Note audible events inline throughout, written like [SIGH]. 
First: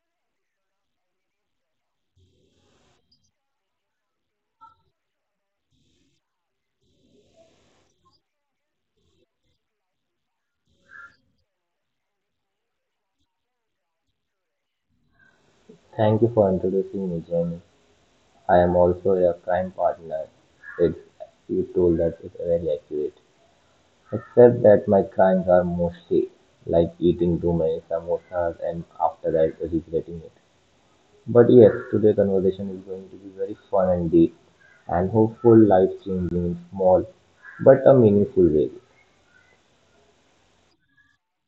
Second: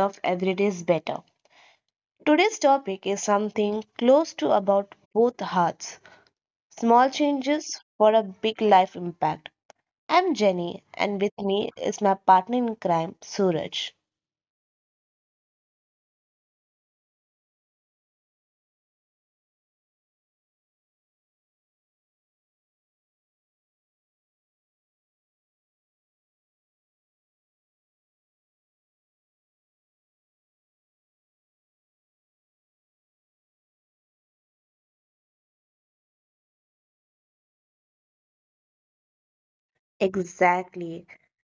of Everyday is Better. Today's topic is something close to about both hearts, small changes for a big life impact. I'm Jenny, and with me is my partner in crime, Suraj. Thank you for introducing me, Jamie. I am also a crime partner. It you told that it's very accurate. Except that my crimes are mostly like eating too many samosas and after that regretting it. But yes, today's conversation is going to be very fun and deep and hopeful life changing in small but a meaningful way. Exactly.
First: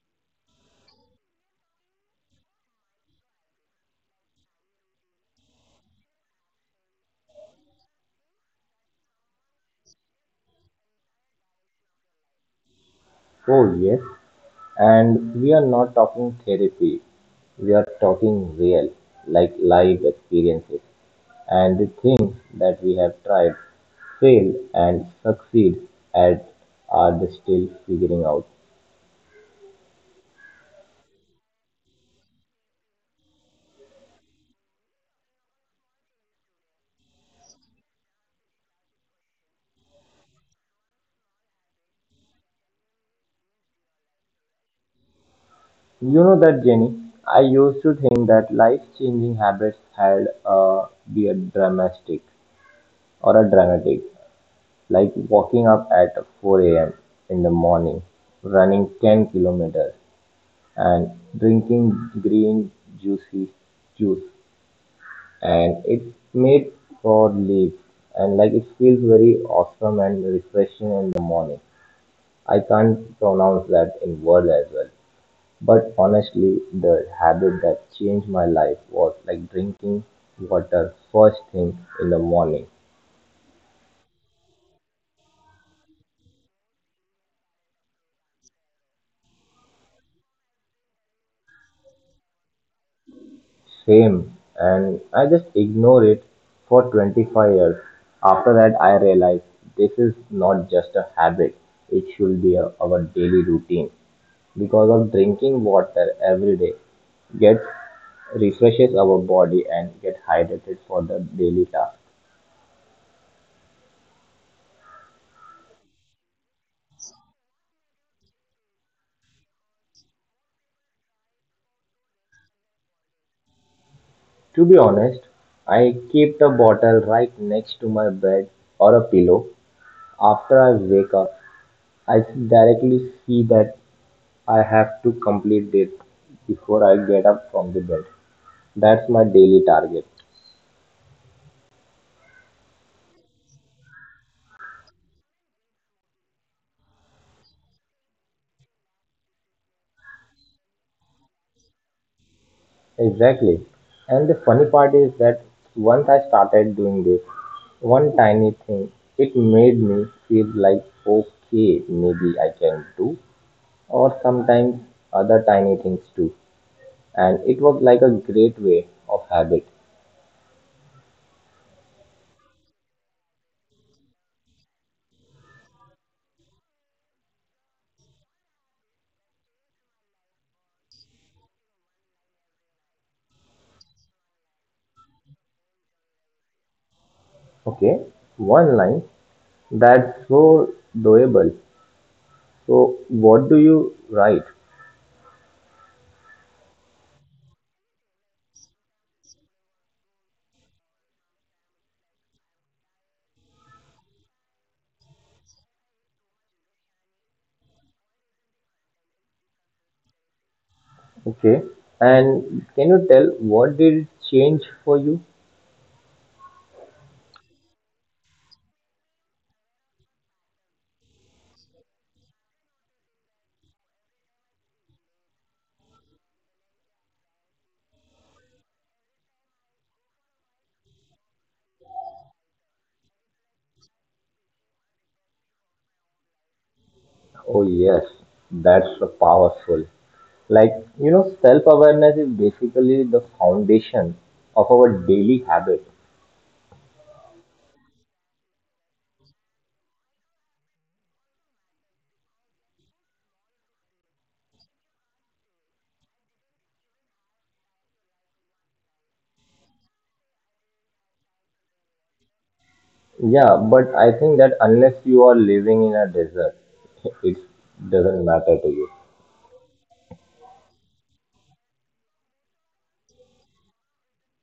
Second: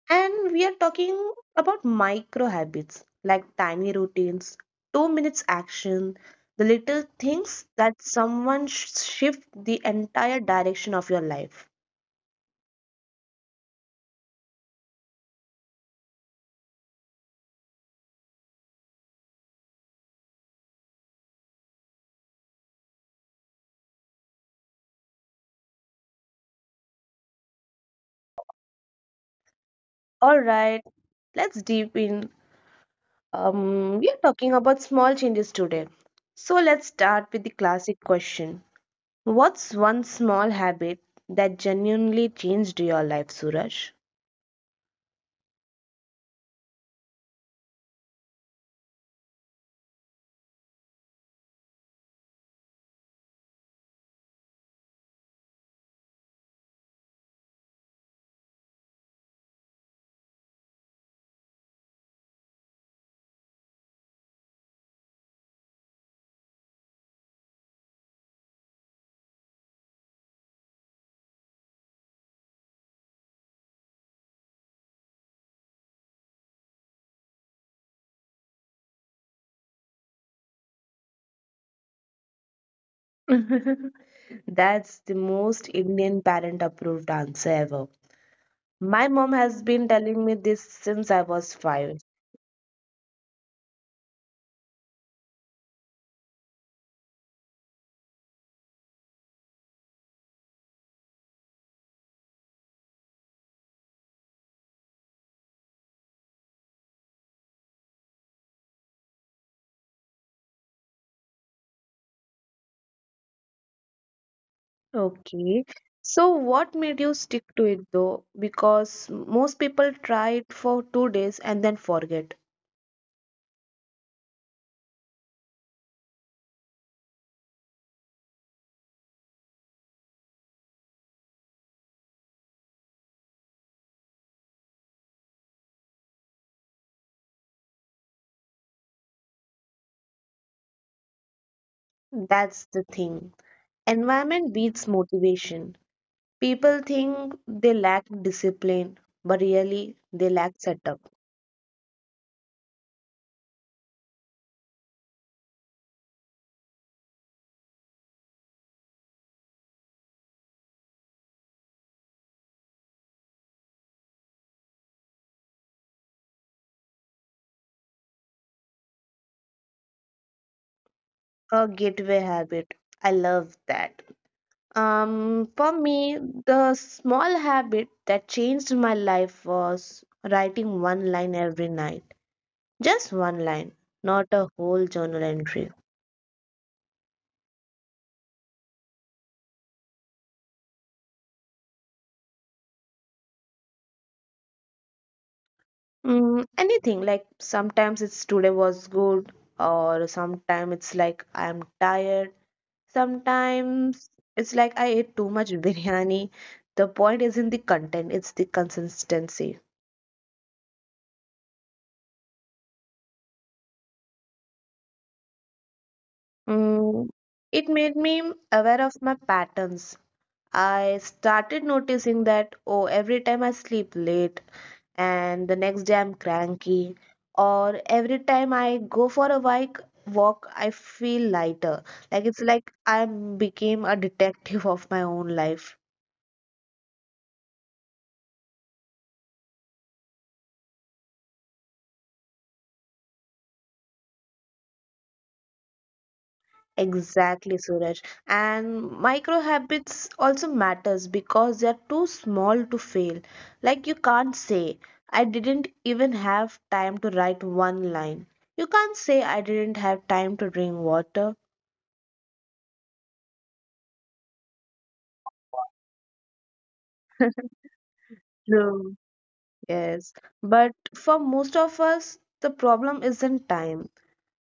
And we are talking about micro habits like tiny routines, 2 minutes action, the little things that shift the entire direction of your life. Oh yes, and we are not talking therapy. We are talking real, like live experiences. And the things that we have tried, failed and succeed at are the still figuring out. All right, let's deep in. We are talking about small changes today. So let's start with the classic question. What's one small habit that genuinely changed your life, Suraj? You know that Jenny, I used to think that life changing habits had be a dramatic or a dramatic, like waking up at 4 a.m. in the morning, running 10 kilometers and drinking green juicy juice and it's made for leaps and like it feels very awesome and refreshing in the morning. I can't pronounce that in word as well. But honestly, the habit that changed my life was like drinking water first thing in the morning. [LAUGHS] That's the most Indian parent approved answer ever. My mom has been telling me this since I was five. Same, and I just ignored it for 25 years. After that, I realized this is not just a habit; it should be a, our daily routine. Because of drinking water every day get refreshes our body and get hydrated for the daily task. Okay. So, what made you stick to it though? Because most people try it for 2 days and then forget. To be honest, I keep the bottle right next to my bed or a pillow. After I wake up, I directly see that I have to complete it before I get up from the bed. That's my daily target. That's the thing. Environment beats motivation. People think they lack discipline, but really they lack setup. Exactly. And the funny part is that once I started doing this, one tiny thing, it made me feel like, okay, maybe I can do, or sometimes other tiny things too. And it was like a great way of habit. A gateway habit. I love that. For me, the small habit that changed my life was writing one line every night. Just one line, not a whole journal entry. Okay, one line, that's so doable. So, what do you write? Mm, anything, like sometimes it's today was good, or sometimes it's like I'm tired. Sometimes it's like I ate too much biryani. The point isn't the content, it's the consistency. Okay, and can you tell what did it change for you? Mm, it made me aware of my patterns. I started noticing that, oh, every time I sleep late and the next day I'm cranky, or every time I go for a walk, I feel lighter. Like it's like I became a detective of my own life. Oh, yes, that's a powerful. Like, you know, self awareness is basically the foundation of our daily habit. Exactly, Suraj. And micro habits also matters because they are too small to fail. Like you can't say, I didn't even have time to write one line. You can't say, I didn't have time to drink water. Yeah, but I think that unless you are living in a desert, [LAUGHS] it doesn't matter to you. True. Yes, but for most of us, the problem isn't time.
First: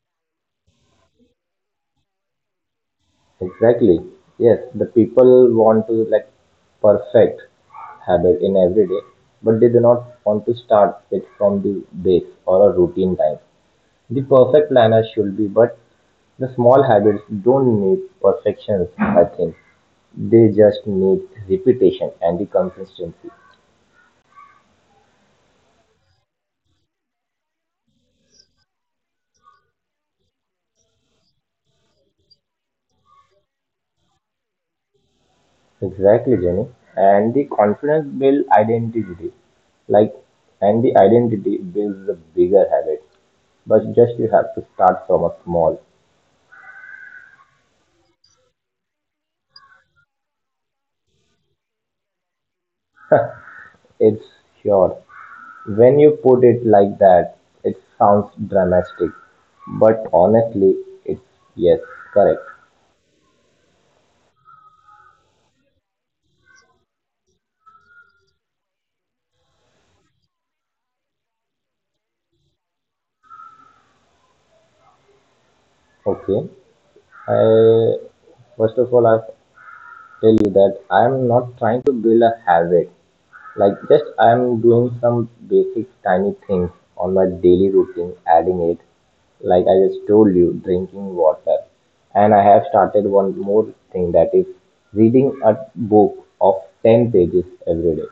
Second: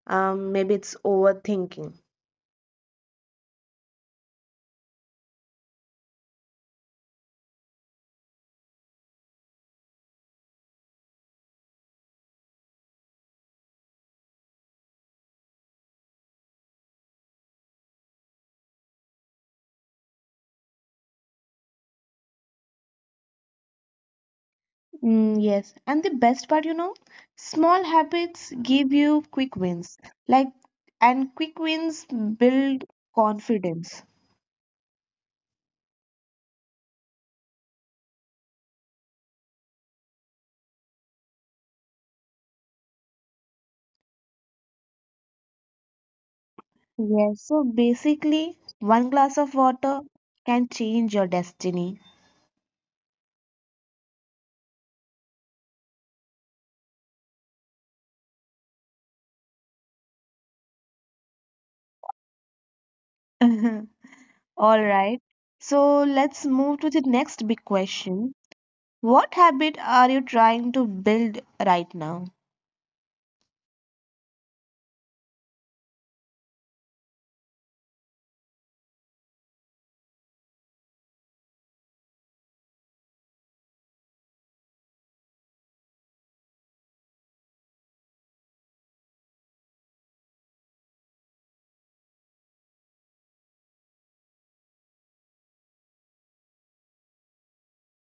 Maybe it's overthinking. Exactly. Yes, the people want to like perfect habit in every day, but they do not want to start it from the base or a routine time. The perfect planner should be, but the small habits don't need perfections, I think. They just need repetition and the consistency. Mm, yes, and the best part, you know, small habits give you quick wins. Like, and quick wins build confidence. Exactly, Jenny. And the confidence builds identity. Like, and the identity builds a bigger habit. But just you have to start from a small. Yes, so basically, one glass of water can change your destiny. It's sure. When you put it like that, it sounds dramatic. But honestly, it's yes, correct. [LAUGHS] All right, so let's move to the next big question. What habit are you trying to build right now? Okay. I first of all I tell you that I am not trying to build a habit. Like just I'm doing some basic tiny things on my daily routine, adding it, like I just told you, drinking water. And I have started one more thing that is reading a book of 10 pages every day.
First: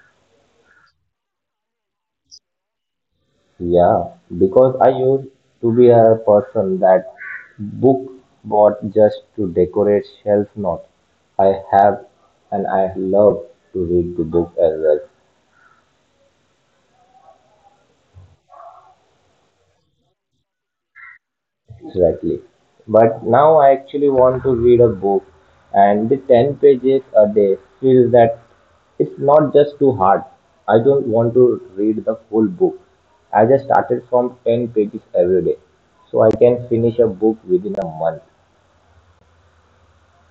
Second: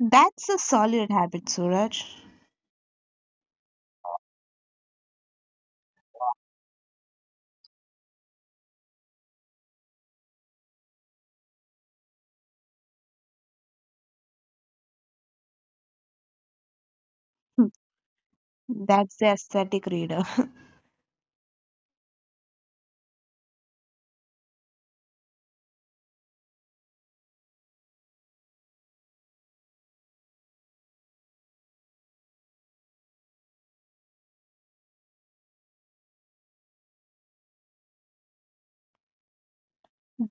That's a solid habit, Suraj. Yeah, because I used to be a person that book bought just to decorate shelf not. I have and I love to read the book as well. [LAUGHS] That's the aesthetic reader. Exactly. But now I actually want to read a book, and the 10 pages a day feels that it's not just too hard. I don't want to read the full book. I just started from 10 pages every day, so I can finish a book within a month.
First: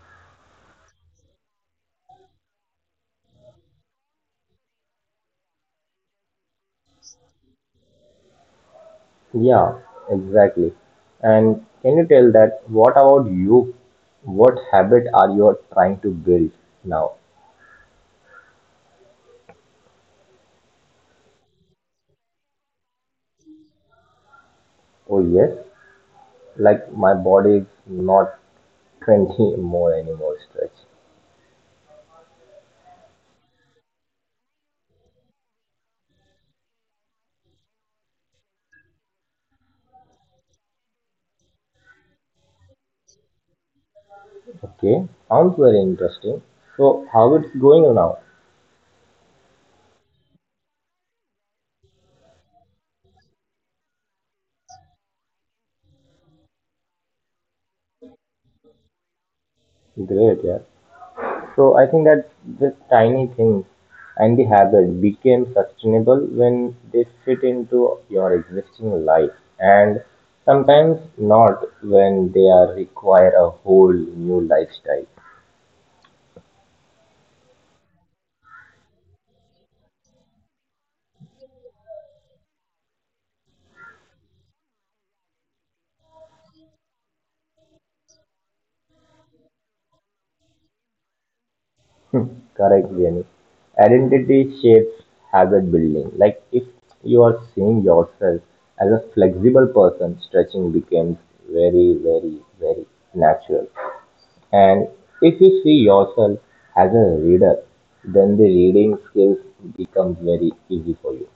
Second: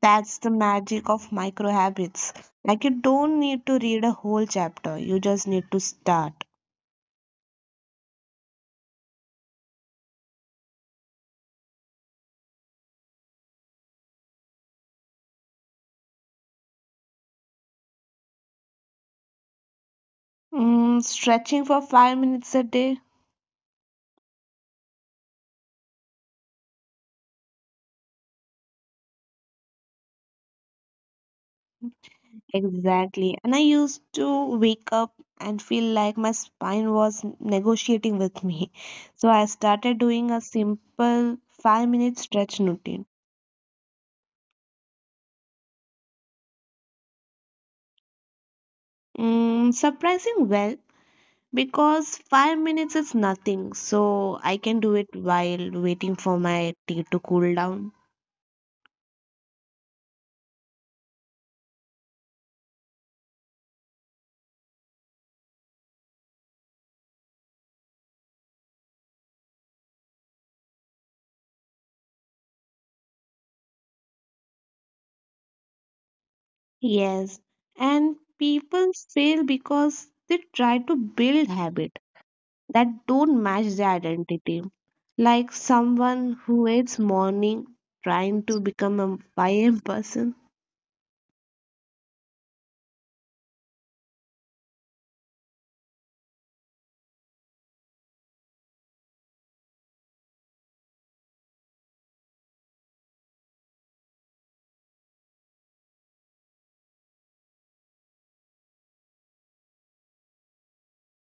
That's the magic of micro habits. Like you don't need to read a whole chapter, you just need to start. Yeah, exactly. And can you tell that what about you? What habit are you trying to build now? Mm, stretching for 5 minutes a day. Oh, yes, like my body is not [LAUGHS] 20 more anymore stretch. Exactly. And I used to wake up and feel like my spine was negotiating with me. So I started doing a simple 5 minute stretch routine. Okay, sounds very interesting. So, how it's going now? Mm, surprising well, because 5 minutes is nothing. So I can do it while waiting for my tea to cool down. Great, yeah. So, I think that this tiny things and the habit became sustainable when they fit into your existing life, and sometimes not when they are require a whole new lifestyle. Yes, and people fail because they try to build habits that don't match their identity. Like someone who hates morning trying to become a 5 a.m. a m person. Correct, Jenny. Identity shapes habit building. Like if you are seeing yourself as a flexible person, stretching becomes very natural. And if you see yourself as a reader, then the reading skills becomes very easy for you.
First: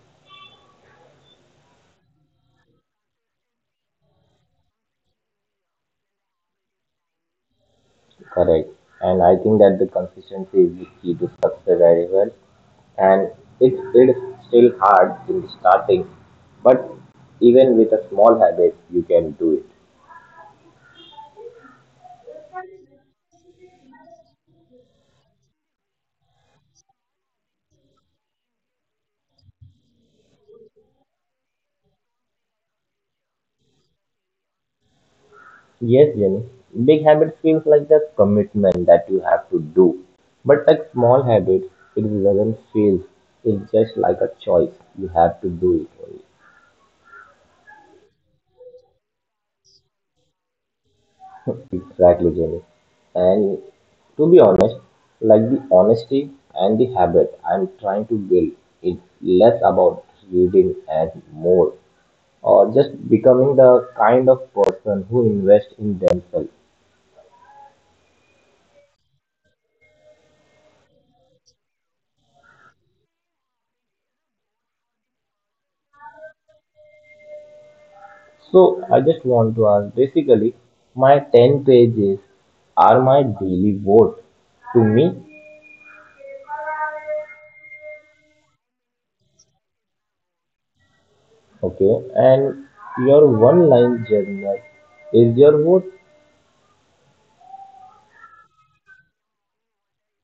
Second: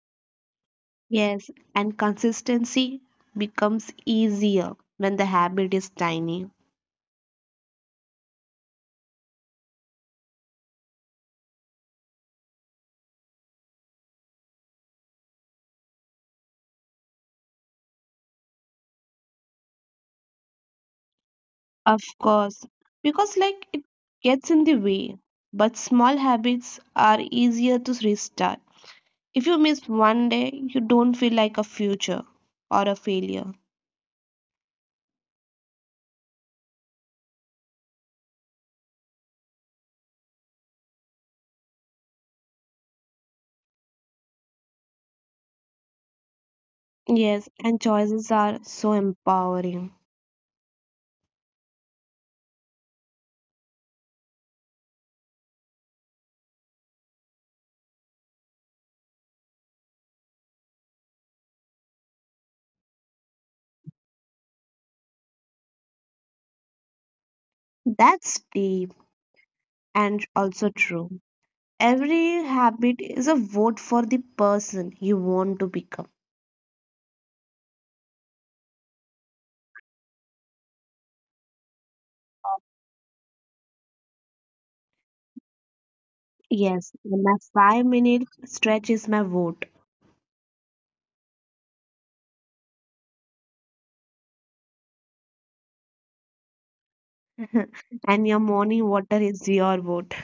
Yes, and consistency becomes easier when the habit is tiny. Correct. And I think that the consistency is the key to success very well. And it is still hard in the starting, but even with a small habit, you can do it. Of course, because like it gets in the way, but small habits are easier to restart. If you miss one day, you don't feel like a future or a failure. Yes, Jenny. Big habits feels like the commitment that you have to do. But like small habits, it doesn't feel. It's just like a choice. You have to do it. Only. Yes, and choices are so empowering. Exactly, Jenny. And to be honest, like the honesty and the habit I'm trying to build, it's less about reading and more, or just becoming the kind of person who invests in themselves. That's deep and also true. Every habit is a vote for the person you want to become. So I just want to ask, basically, my 10 pages are my daily vote to me, Yes, my 5 minute stretch is my vote, okay? And your one line journal is your vote. [LAUGHS] and your morning water is your vote.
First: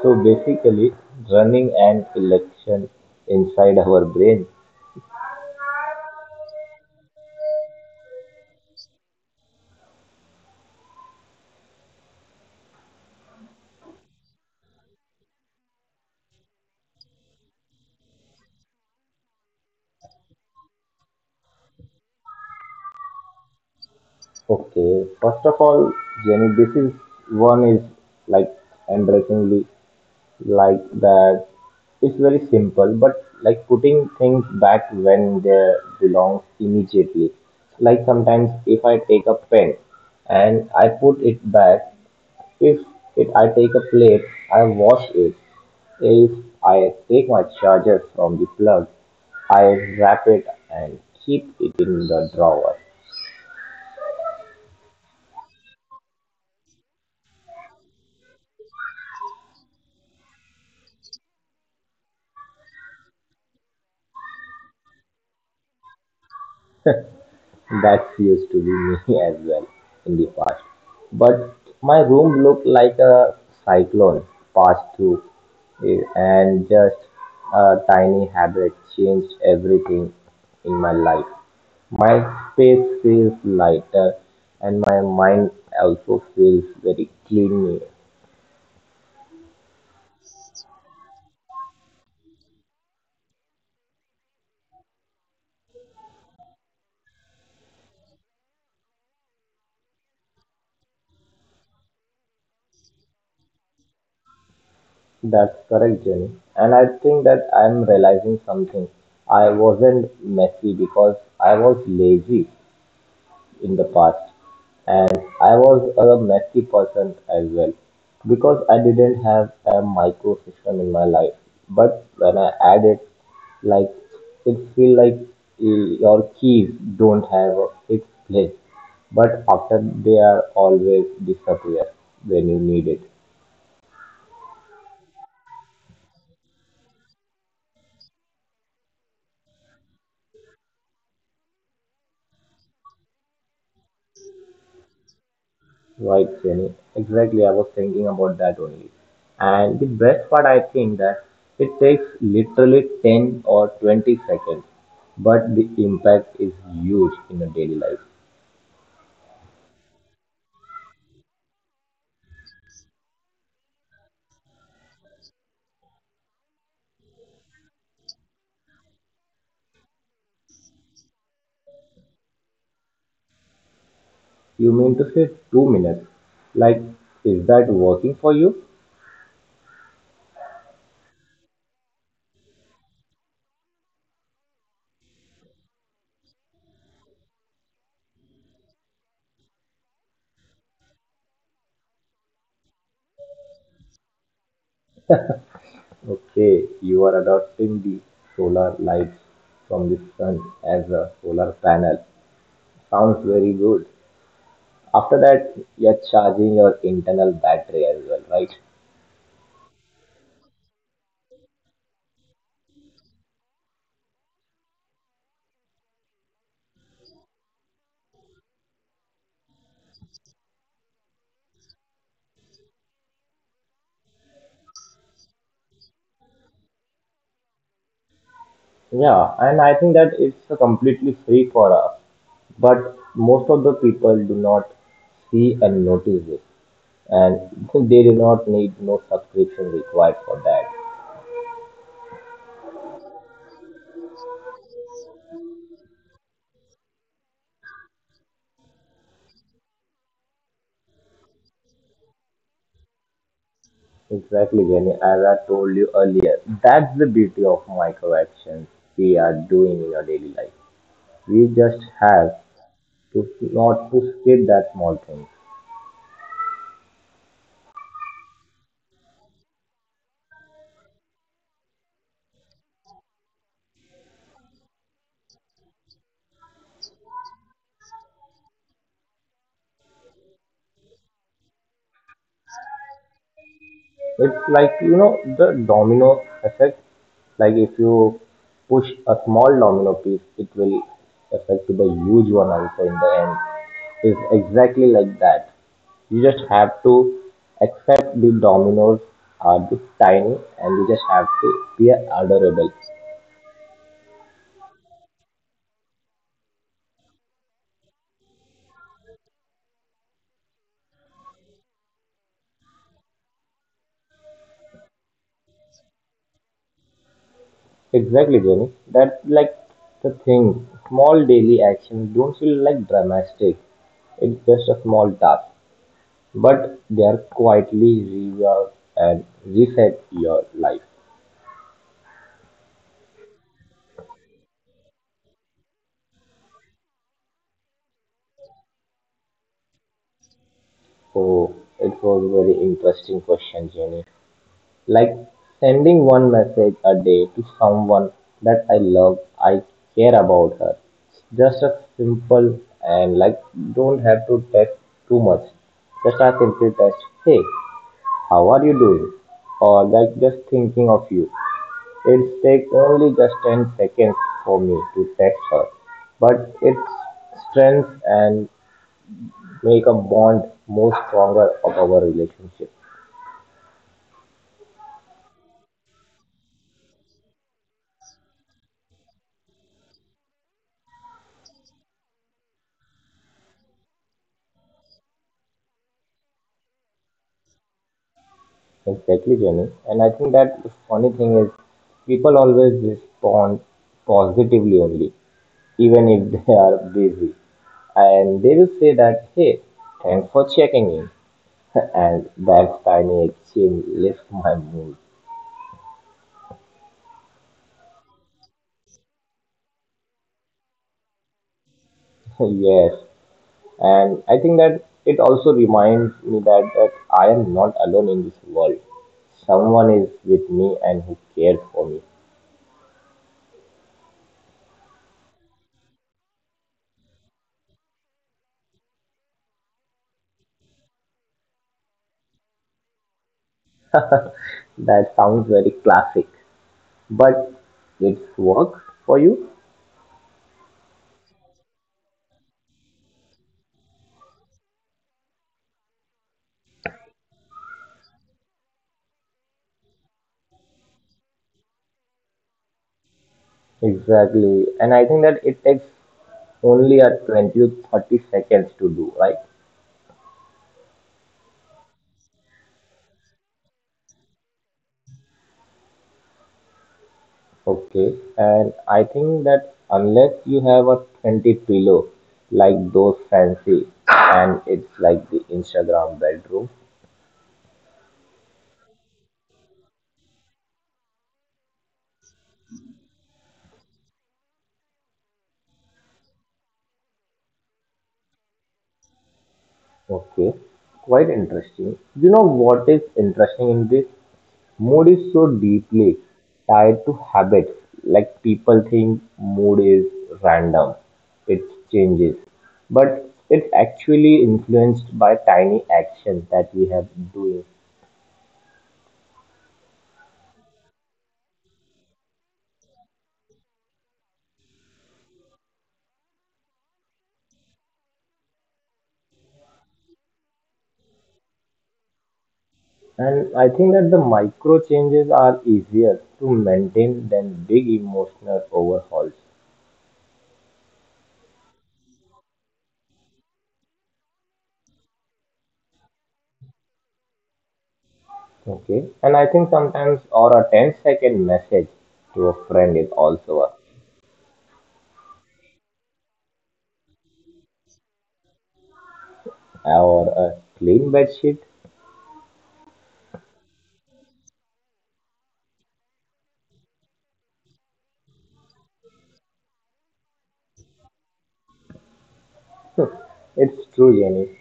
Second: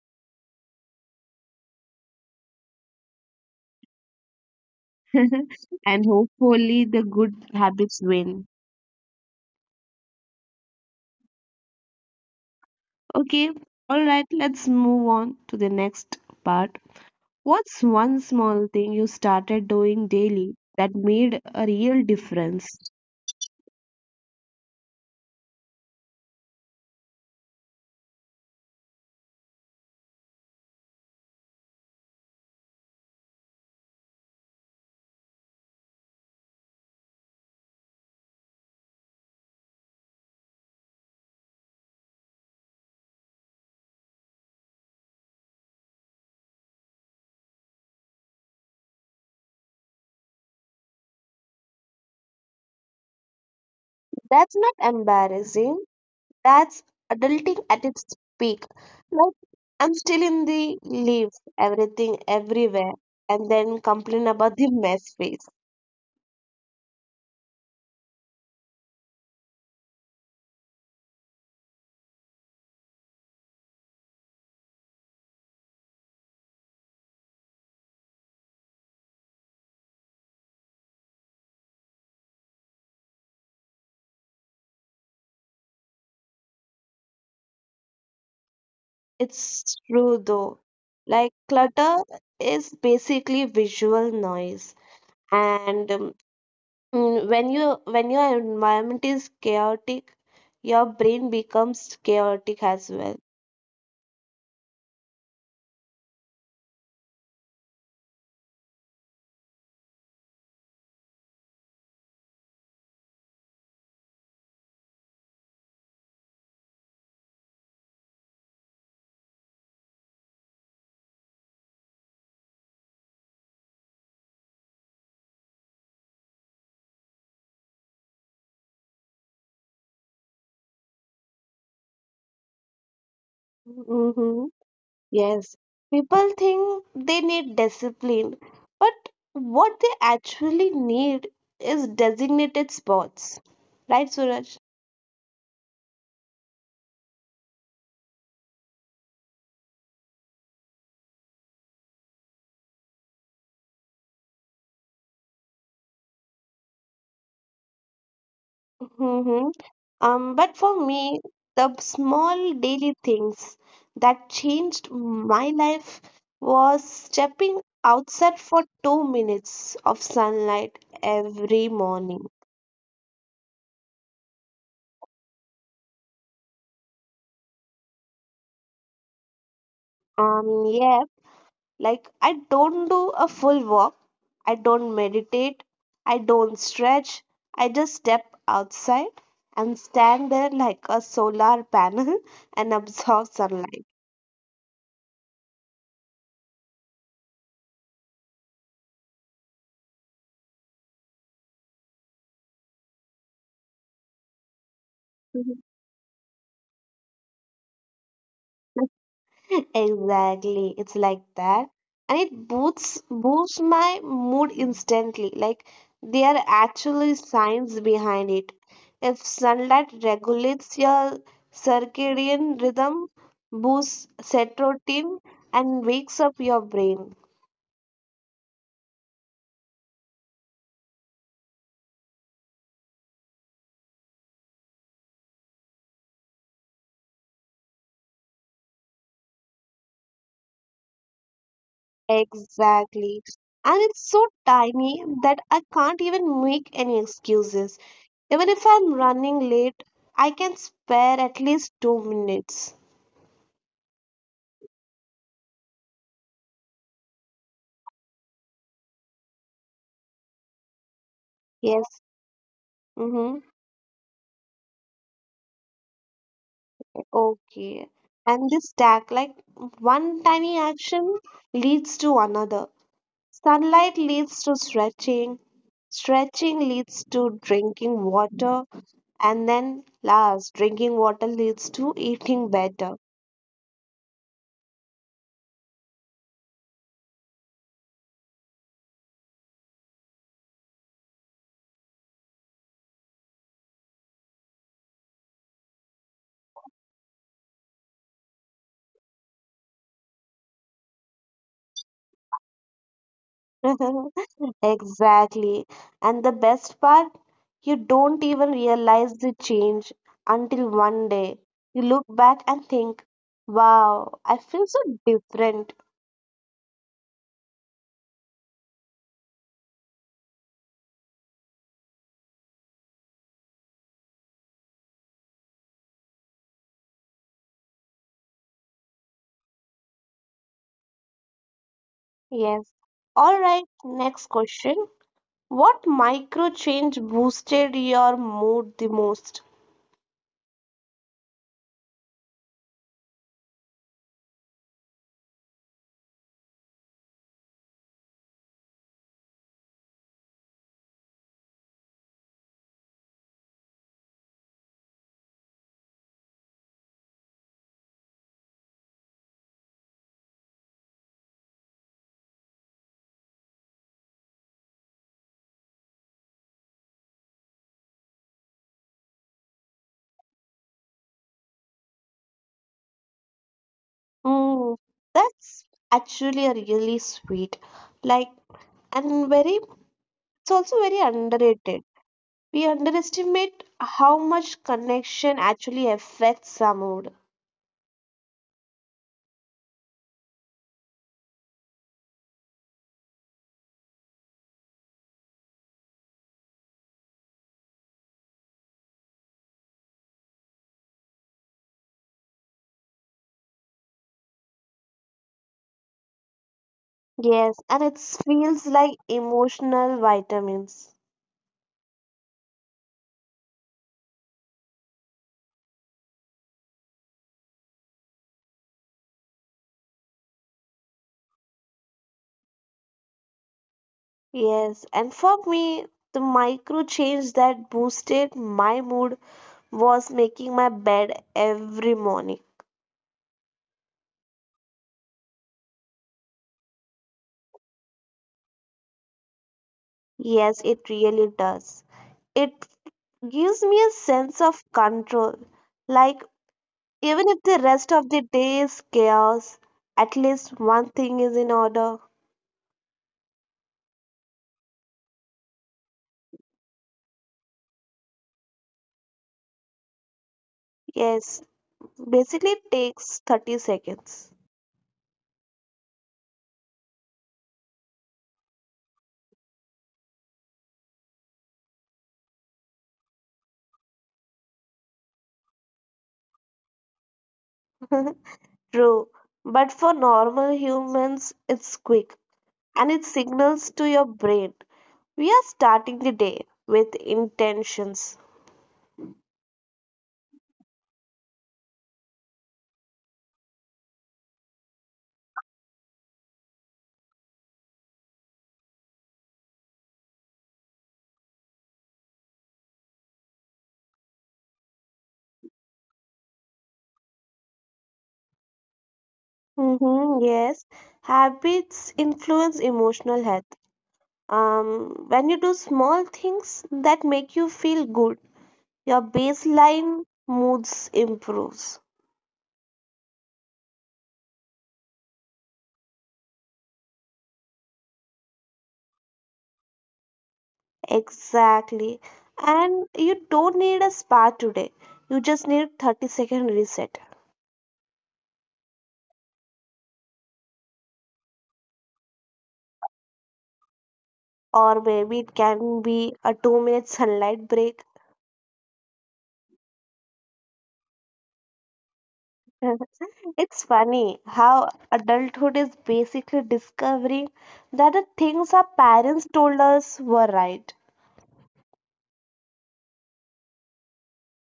So basically, running an election inside our brain. [LAUGHS] And hopefully, the good habits win. Okay, all right, let's move on to the next part. What's one small thing you started doing daily that made a real difference? Okay, first of all, Jenny, this is one is like embarrassingly like that. It's very simple, but like putting things back when they belong immediately. Like sometimes if I take a pen and I put it back, if it I take a plate, I wash it. If I take my charger from the plug, I wrap it and keep it in the drawer. That's not embarrassing. That's adulting at its peak. Like, I'm still in the leave everything everywhere and then complain about the mess face. That used to be me [LAUGHS] as well in the past. But my room looked like a cyclone passed through, eh, and just a tiny habit changed everything in my life. My space feels lighter, and my mind also feels very clean. It's true though. Like, clutter is basically visual noise. And Mm, when you when your environment is chaotic, your brain becomes chaotic as well. That's correct, Jenny. And I think that I'm realizing something. I wasn't messy because I was lazy in the past. And I was a messy person as well because I didn't have a micro system in my life. But when I add it, like it feel like eh, your keys don't have a fixed place. But after they are always disappear when you need it. Mm-hmm. Yes. People think they need discipline, but what they actually need is designated spots. Right, Suraj? Right, Jenny. Exactly. I was thinking about that only. And the best part, I think that it takes literally 10 or 20 seconds, but the impact is huge in a daily life. Hmm. But for me, the small daily things that changed my life was stepping outside for 2 minutes of sunlight every morning. You mean to say 2 minutes? Like, is that working for you? Yeah, like I don't do a full walk, I don't meditate, I don't stretch, I just step outside and stand there like a solar panel [LAUGHS] and absorb sunlight. Okay, you are adopting the solar lights from the sun as a solar panel. Sounds very good. After that, [LAUGHS] you're charging your internal battery as well, right? Exactly. It's like that. And it boosts my mood instantly. Like there are actually science behind it. If sunlight regulates your circadian rhythm, boosts serotonin and wakes up your brain. Yeah, and I think that it's a completely free for us, but most of the people do not see and notice it, and [LAUGHS] they do not need no subscription required for that. Exactly. And it's so tiny that I can't even make any excuses. Even if I'm running late, I can spare at least 2 minutes. Exactly, Jenny. As I told you earlier, that's the beauty of micro actions we are doing in our daily life. We just Yes. have to Mm-hmm. not to skip that small thing. Okay. And this stack, like one tiny action leads to another. Sunlight leads to stretching, stretching leads to drinking water, and then last, drinking water leads to eating better. It's like, you know, the domino effect. Like if you push a small domino piece, it will affect to the huge one also in the end. It's exactly like that. You just have to accept the dominoes are just tiny and you just have to be adorable. [LAUGHS] Exactly. And the best part, you don't even realize the change until one day you look back and think, wow, I feel so different. Exactly, Jenny. That's like the thing. Small daily actions don't feel like dramatic. It's just a small task. But they're quietly rework and reset your life. Yes. All right, next question. What micro change boosted your mood the most? Oh, it was a very interesting question, Jenny. Like sending one message a day to someone that I love, I care about her. Just a simple and like don't have to text too much. Just a simple text. Hey, how are you doing? Or like just thinking of you. It takes only just 10 seconds for me to text her, but it's strength and make a bond more stronger of our relationship. Hmm, that's actually a really sweet, like, and very, it's also very underrated. We underestimate how much connection actually affects our mood. Exactly, Jenny. And I think that the funny thing is people always respond positively only, even if they are busy. And they will say that, hey, thanks for checking in. [LAUGHS] And that tiny exchange lifts my mood. Yes, and it feels like emotional vitamins. [LAUGHS] Yes, and I think that it also reminds me that I am not alone in this world. Someone is with me and who cares for me. Yes, and for me, the micro change that boosted my mood was making my bed every morning. That sounds very classic, but it's work for you. Yes, it really does. It gives me a sense of control. Like, even if the rest of the day is chaos, at least one thing is in order. Exactly. And I think that it takes only a 20 to 30 seconds to do, right? Yes, basically it takes 30 seconds. Okay. And I think that unless you have a 20 pillow like those fancy and it's like the Instagram bedroom, [LAUGHS] True, but for normal humans, it's quick and it signals to your brain we are starting the day with intentions. okay, quite interesting. You know what is interesting in this? Mood is so deeply tied to habits. Like people think mood is random, it changes, but it's actually influenced by tiny actions that we have doing. Hmm, yes, habits influence emotional health. Um, when you do small things that make you feel good, your baseline moods improves. And I think that the micro changes are easier to maintain than big emotional overhauls. Exactly. And you don't need a spa today. You just need 30-second reset. Okay, and I think sometimes or a 10 second message to a friend is also a Or maybe it can be a 2-minute sunlight break. or a clean bed sheet. [LAUGHS] It's funny how adulthood is basically discovering that the things our parents told us were right. It's true, Jenny.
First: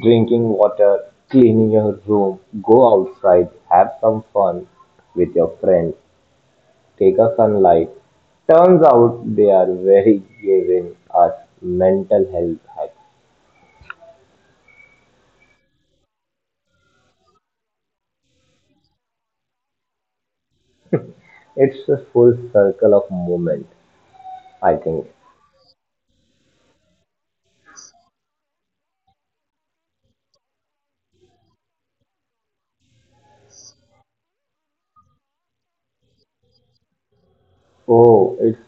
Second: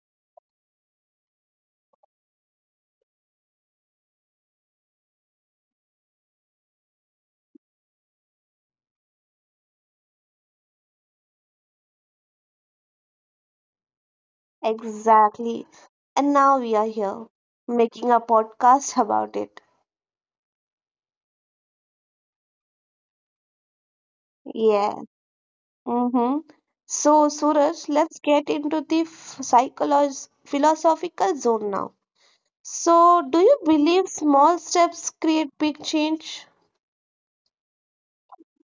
Drinking water, cleaning your room, go outside, have some fun with your friends, take a sunlight. Turns out they are very giving us mental health hacks. Exactly. And now we are here making a podcast about it. It's a full circle of movement, I Yeah. think. Mm-hmm. So, Suraj, let's get into the psychological philosophical zone now. So, do you believe small steps create big change? Oh, it's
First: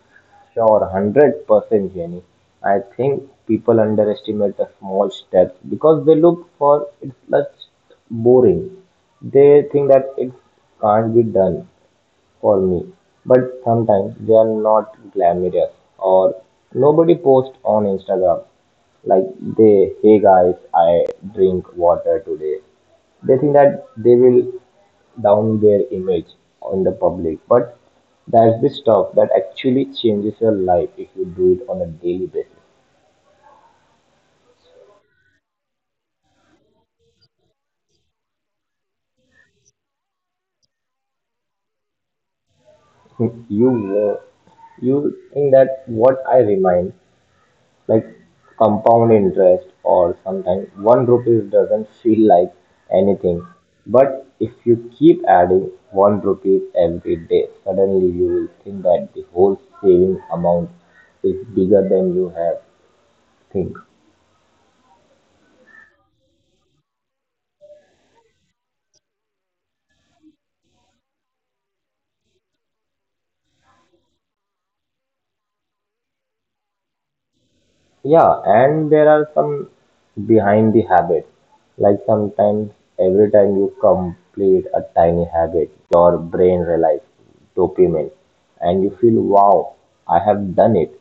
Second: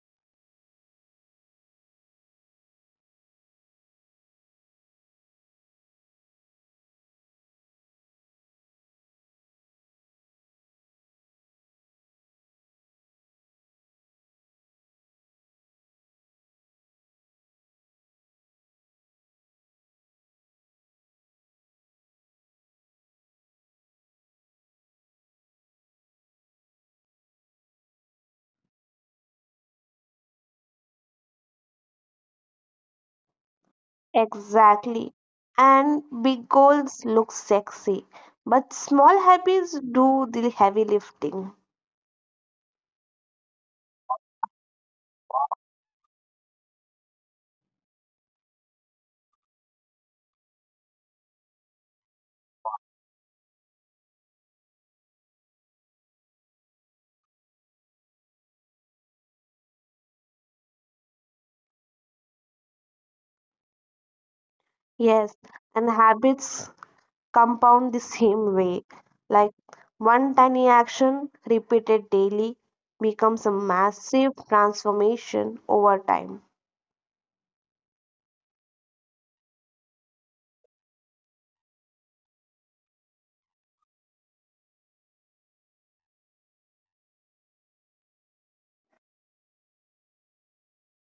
sure, 100% Jenny. I think people underestimate the small steps because they look for it's just boring. They think that it can't be done for me. But sometimes they are not glamorous or nobody posts on Instagram like they, hey guys, I drink water today. They think that they will down their image in the public. But that's the stuff that actually changes your life if you do it on a daily basis. Exactly. And big goals look sexy, but small habits do the heavy lifting. [LAUGHS] You know, you think that what I remind, like compound interest or sometimes one rupees doesn't feel like anything. But if you keep adding one rupees every day, suddenly you will think that the whole saving amount is bigger than you have think. Yes, and habits compound the same way. Like one tiny action repeated daily becomes a massive transformation over time. Yeah, and there are some behind the habit. Like sometimes, every time you complete a tiny habit, your brain realizes dopamine and you feel, wow, I have done it.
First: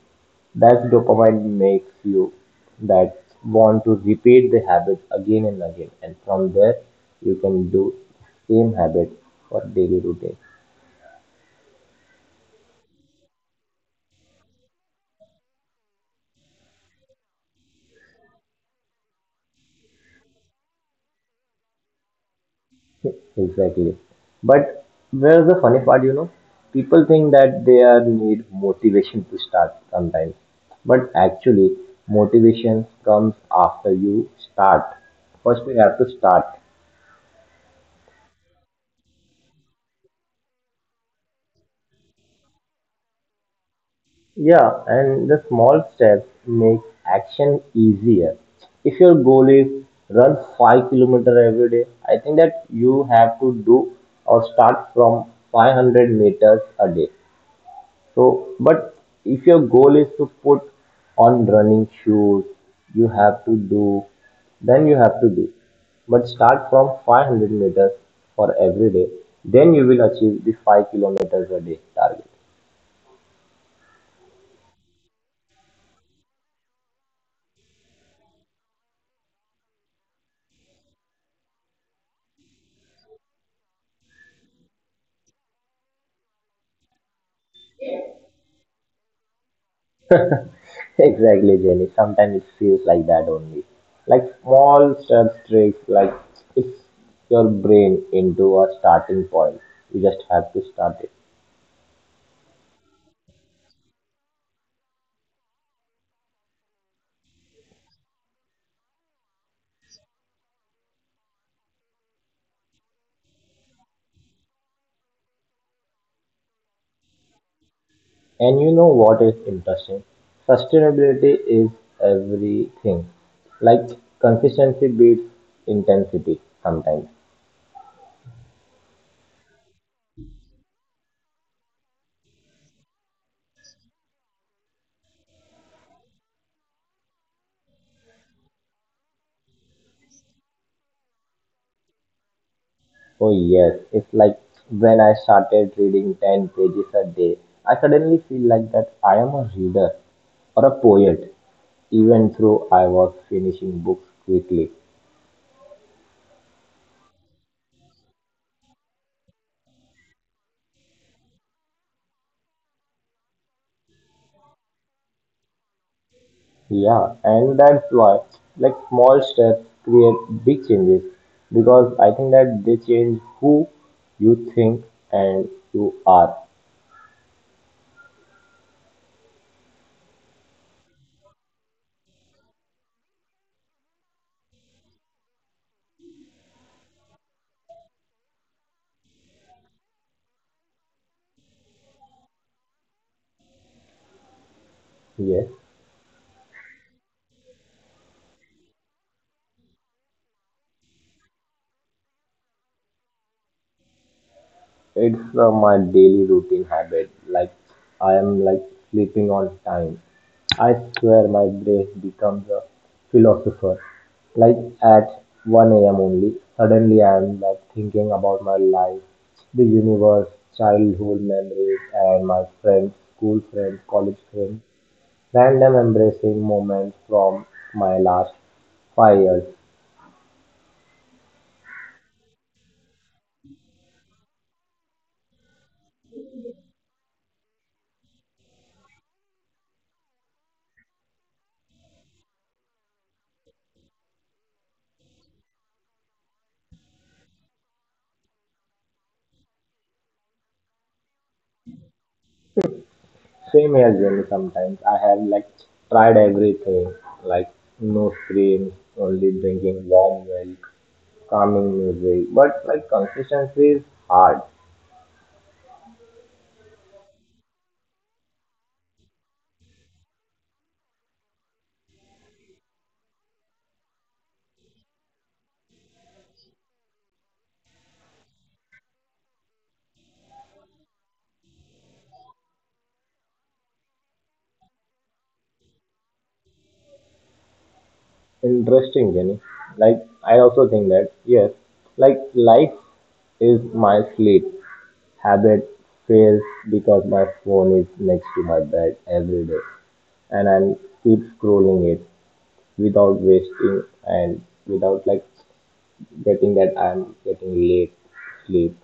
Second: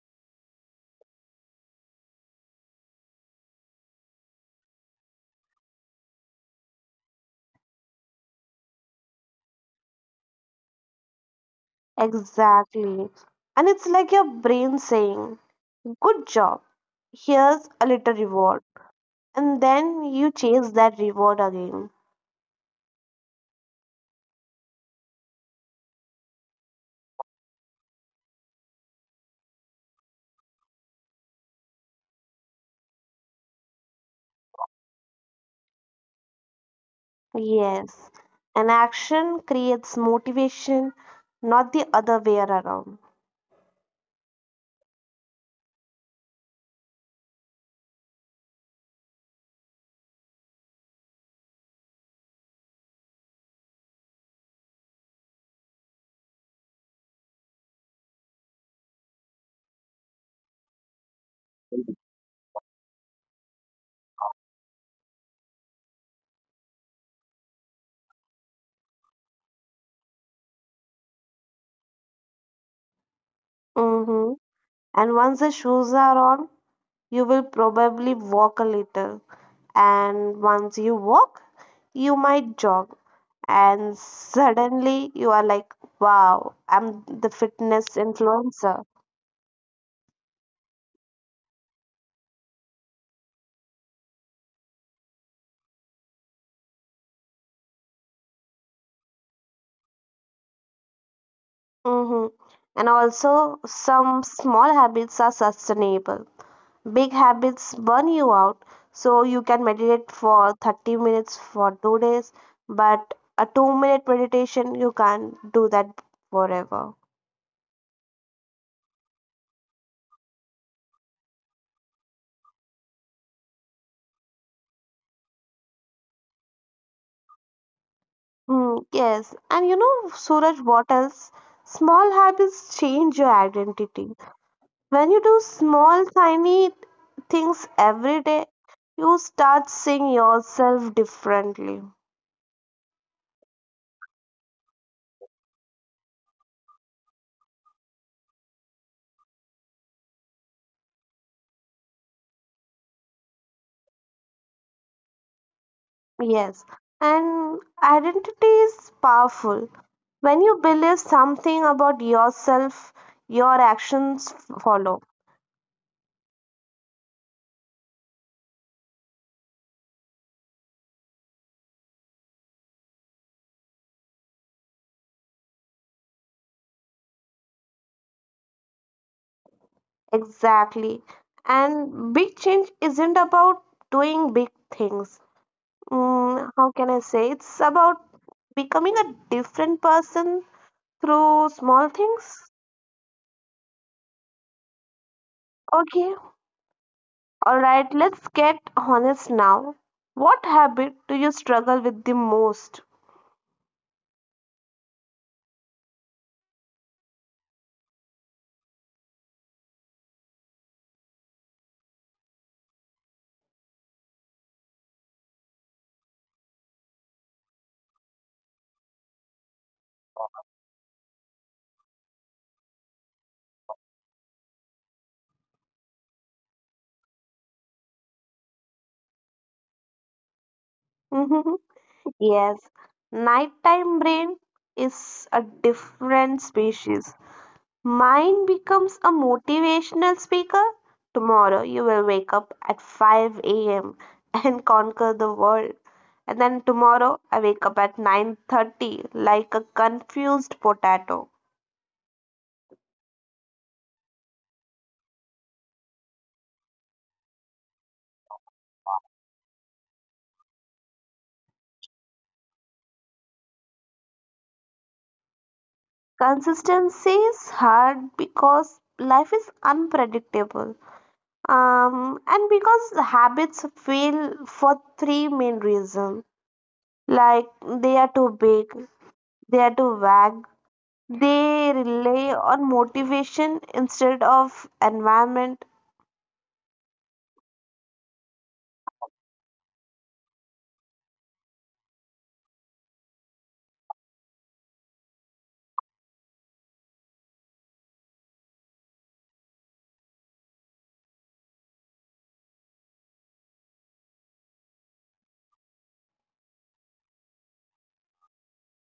That dopamine makes you that want to repeat the habit again and again. And from there, you can do same habit for daily routine. Exactly. And it's like your brain saying, good job, here's a little reward. And then you chase that reward again. Exactly. But where's the funny part, you know? People think that they are need motivation to start sometimes. But actually, motivation comes after you start. First, we have to start. Yes, an action creates motivation, not the other way around. Yeah, and the small steps make action easier. If your goal is run 5-kilometer every day, I think that you have to do or start from 500 meters a day. So, but if your goal is to put on running shoes, you have to do, then you have to do. But start from 500 meters for every day. Then you will achieve the 5 kilometers a day target. Mm-hmm. And once the shoes are on, you will probably walk a little. And once you walk, you might jog. And suddenly you are like, wow, I'm the fitness influencer. [LAUGHS] Exactly, Jenny. Sometimes it feels like that only. Like small steps, tricks, like it's your brain into a starting point. You just have to start it. Mm-hmm. And also, some small habits are sustainable. Big habits burn you out, so you can meditate for 30 minutes for 2 days, but a 2 minute meditation, you can't do that forever. And you know what is interesting? Sustainability is everything. Like consistency beats intensity sometimes. Mm, yes, and you know, Suraj, what else? Small habits change your identity. When you do small, tiny things every day, you start seeing yourself differently. Oh yes, it's like when I started reading 10 pages a day, I suddenly feel like that I am a reader or a poet, even though I was finishing books quickly. Yes, and identity is powerful. When you believe something about yourself, your actions follow. Yeah, and that's why like small steps create big changes because I think that they change who you think and you are. Exactly. And big change isn't about doing big things. Mm, how can I say? It's about becoming a different person through small things. Yes, Okay, alright, let's get honest now. What habit do you struggle with the most? it's my daily routine habit. Like I am like sleeping on time, I swear my brain becomes a philosopher. Like at 1 a.m. only, suddenly I am like thinking about my life, the universe, childhood memories, and my friends, school friends, college friends, random embracing moments from my last 5 years. [LAUGHS] Yes, nighttime brain is a different species. Mine becomes a motivational speaker. Tomorrow you will wake up at 5 a.m. and [LAUGHS] conquer the world. And then tomorrow I wake up at 9:30 like a confused potato. Same as Jenny sometimes. I have like tried everything, like no screens, only drinking warm milk, calming music. But like consistency is hard. Consistency is hard because life is unpredictable. Um, and because habits fail for three main reasons. Like they are too big, they are too vague. They rely on motivation instead of environment. Interesting, Jenny. Like, I also think that, yes, like, life is my sleep. Habit fails because my phone is next to my bed every day and I keep scrolling it without wasting and without like getting that I'm getting late sleep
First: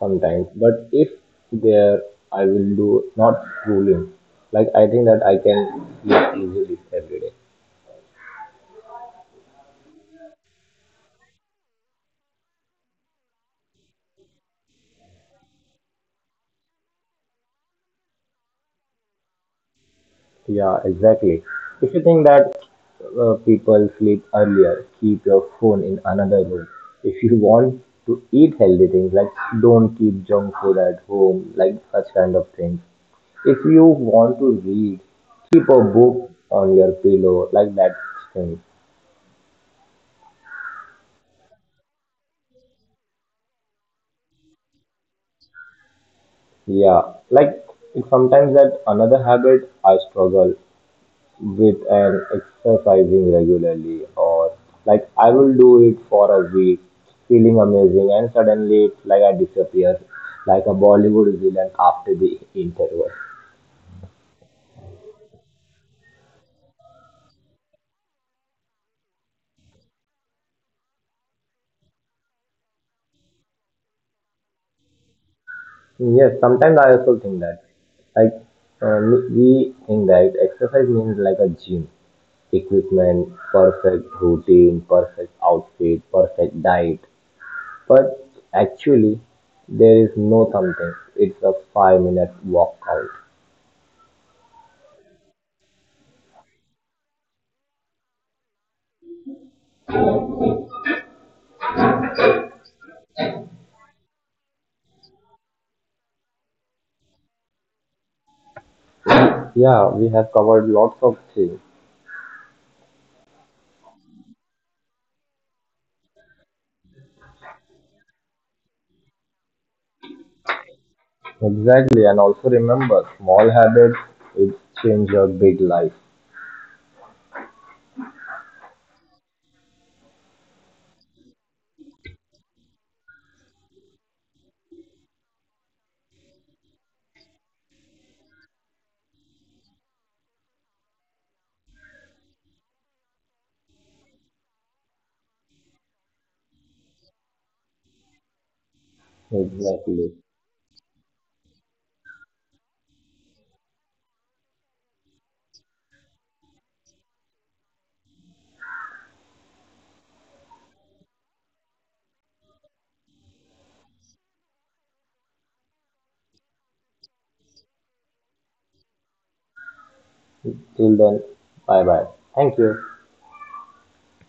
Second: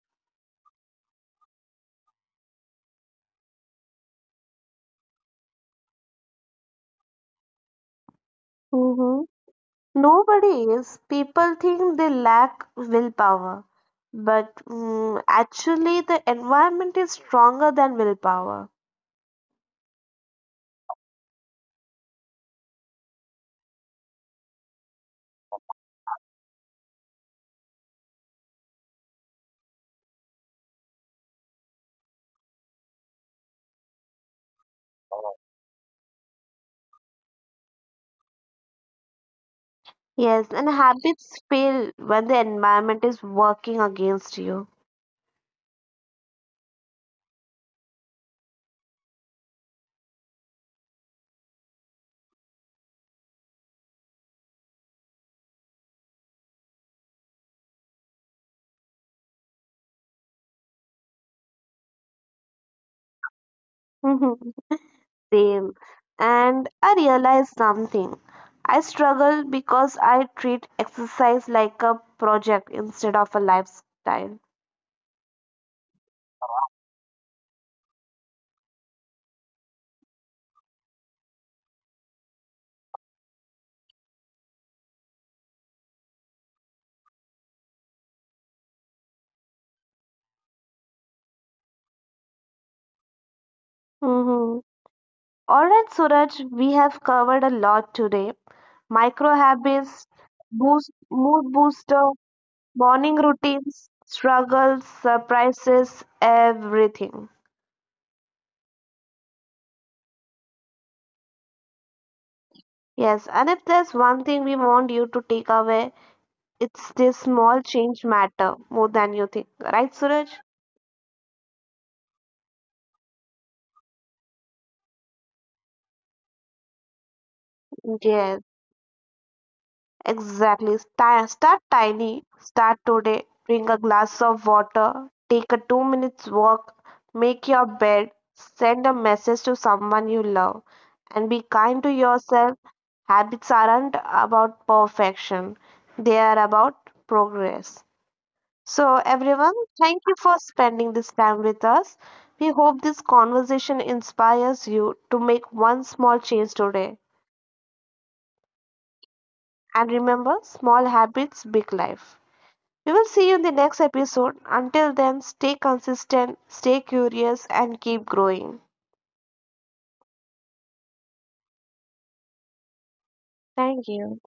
sometimes. But if there I will do not scrolling, like, I think that I can sleep easily every day. Hmm. Nobody is. People think they lack willpower, but actually, the environment is stronger than willpower. Yeah, exactly. If you think that people sleep earlier, keep your phone in another room. If you want to eat healthy things, like don't keep junk food at home, like such kind of things. If you want to read, keep a book on your pillow, like that thing. Yes, and habits fail when the environment is working against you. Yeah, like sometimes that another habit I struggle with and exercising regularly or like I will do it for a week, feeling amazing and suddenly it's like I disappear like a Bollywood villain after the interval. [LAUGHS] Same. And I realized something. I struggle because I treat exercise like a project instead of a lifestyle. Yes, sometimes I also think that like we think that exercise means like a gym equipment, perfect routine, perfect outfit, perfect diet. But actually, there is no something. It's a 5 minute walkout. Mm-hmm. All right, Suraj, we have covered a lot today. Micro habits, boost, mood booster, morning routines, struggles, surprises, everything. Yeah, we have covered lots of things. Yes, and if there's one thing we want you to take away, it's this small change matter more than you think. Right, Suraj? Exactly, and also remember, small habits it change your big life. Yes. Exactly. Start tiny. Start today. Bring a glass of water. Take a 2 minutes walk. Make your bed. Send a message to someone you love. And be kind to yourself. Habits aren't about perfection, they are about progress. So, everyone, thank Exactly. you for spending this time with us. We hope this conversation inspires you to make one small change today. And remember, small habits, big life. We will see you in the next episode. Until then, stay consistent, stay curious, and keep growing. Till then, bye bye. Thank you. Thank you.